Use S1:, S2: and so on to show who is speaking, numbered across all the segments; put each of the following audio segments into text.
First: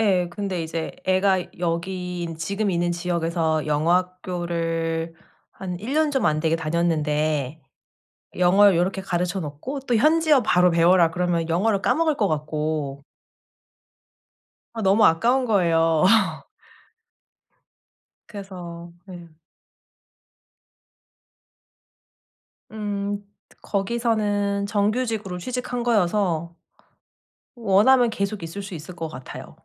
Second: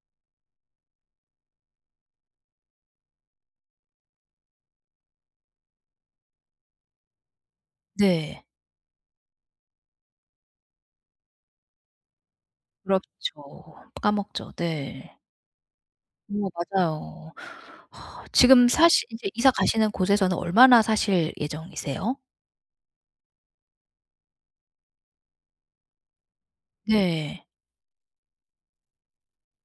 S1: 예. 근데 이제 애가 여기 있 지금 있는 지역에서 영어 학교를 한 1 년 좀 안 되게 다녔는데
S2: 네.
S1: 영어를 요렇게 가르쳐 놓고 또 현지어 바로 배워라 그러면 영어를 까먹을 것 같고.
S2: 그렇죠. 까먹죠.
S1: 아 너무
S2: 네.
S1: 아까운 거예요.
S2: 어머 맞아요. 지금
S1: 그래서
S2: 사시 이제
S1: 네.
S2: 이사 가시는 곳에서는 얼마나 사실 예정이세요?
S1: 음. 거기서는 정규직으로 취직한 거여서
S2: 네.
S1: 원하면 계속 있을 수 있을 것 같아요.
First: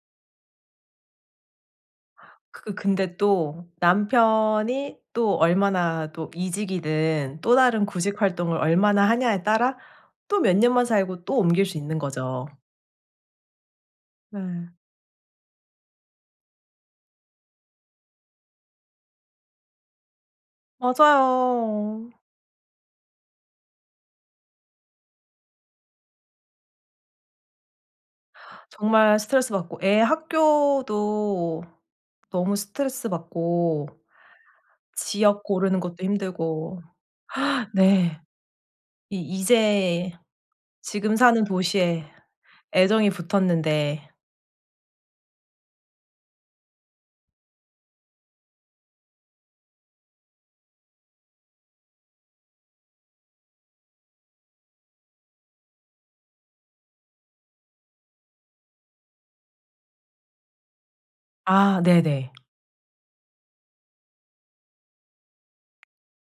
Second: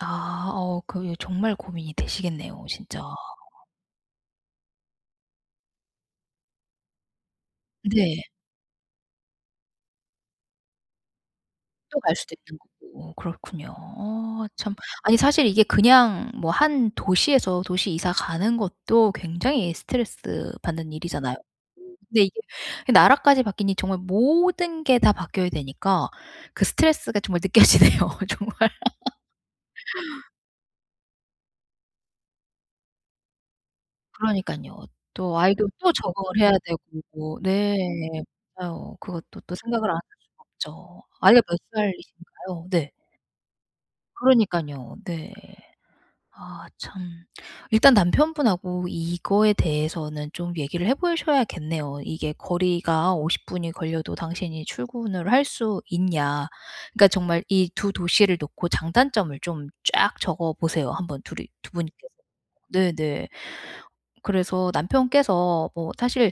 S2: 아. 어 그 예 정말 고민이 되시겠네요,
S1: 그
S2: 진짜.
S1: 근데 또 남편이 또 얼마나 또 이직이든 또 다른 구직
S2: 네.
S1: 활동을 얼마나 하냐에 따라 또 몇 년만 살고 또 옮길 수
S2: 또 갈 수도
S1: 있는거죠.
S2: 있는 거고 그렇군요. 어
S1: 예.
S2: 참. 아니 사실 이게 그냥 뭐 한 도시에서 도시 이사 가는 것도 굉장히 스트레스 받는 일이잖아요.
S1: 맞아요.
S2: 근데 이게 나라까지 바뀌니 정말 모든 게 다 바뀌어야 되니까 그 스트레스가 정말 느껴지네요, 정말.
S1: 정말 스트레스 받고 애 학교도 너무 스트레스 받고
S2: 그러니깐요. 또
S1: 지역
S2: 아이도
S1: 고르는
S2: 또
S1: 것도
S2: 적응을 해야
S1: 힘들고
S2: 되고 네.
S1: 네.
S2: 맞아요.
S1: 이
S2: 그것도 또 생각을 안 할
S1: 이제
S2: 수가 없죠.
S1: 지금
S2: 아이가
S1: 사는
S2: 몇
S1: 도시에
S2: 살이신가요? 네.
S1: 애정이 붙었는데.
S2: 그러니깐요. 네. 아 참. 일단 남편분하고 이거에 대해서는 좀 얘기를 해 보셔야겠네요. 이게 "거리가 50 분이 걸려도 당신이 출근을 할 수 있냐?" 그러니까 정말 이 2 도시를 놓고 장단점을 좀 쫙 적어 보세요 한 번 2 이 2
S1: 아
S2: 분께서.
S1: 네네.
S2: 네네. 그래서 남편께서 뭐 사실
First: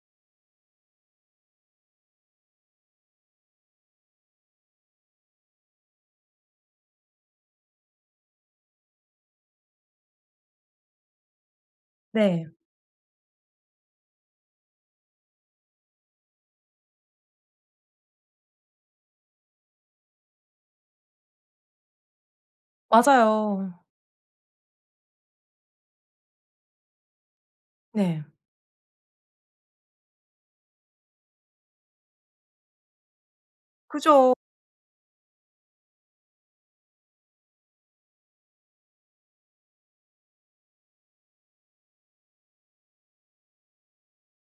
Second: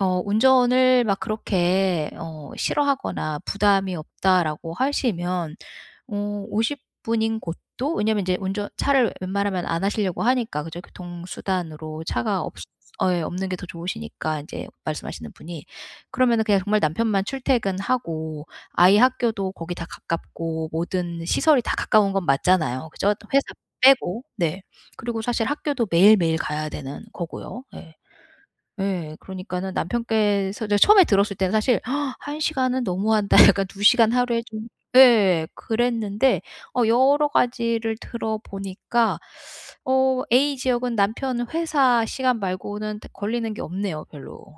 S2: 어 운전을 막 그렇게 어 싫어하거나 부담이 없다라고 하시면 어 50 분인 곳도 왜냐면 이제 운전 차를 웬만하면 안 하시려고 하니까, 그죠? 교통수단으로 차가
S1: 네.
S2: 없이 예, 없는 게 더 좋으시니까 이제 말씀하시는 분이. 그러면은 그냥 정말 남편만 출퇴근하고 아이 학교도 거기 다 가깝고 모든 시설이 다 가까운 건 맞잖아요, 그죠? 회사
S1: 맞아요.
S2: 빼고. 네. 그리고 사실 학교도 매일매일 가야 되는 거고요. 예.
S1: 네.
S2: 예, 그러니까는 남편께서 저 처음에 들었을 때는 사실 '1 시간은 너무한다. 약간 2 시간
S1: 그죠.
S2: 하루에 좀' 예. 그랬는데 어 여러 가지를 들어 보니까 어 A 지역은 남편 회사 시간 말고는 딱 걸리는 게 없네요, 별로.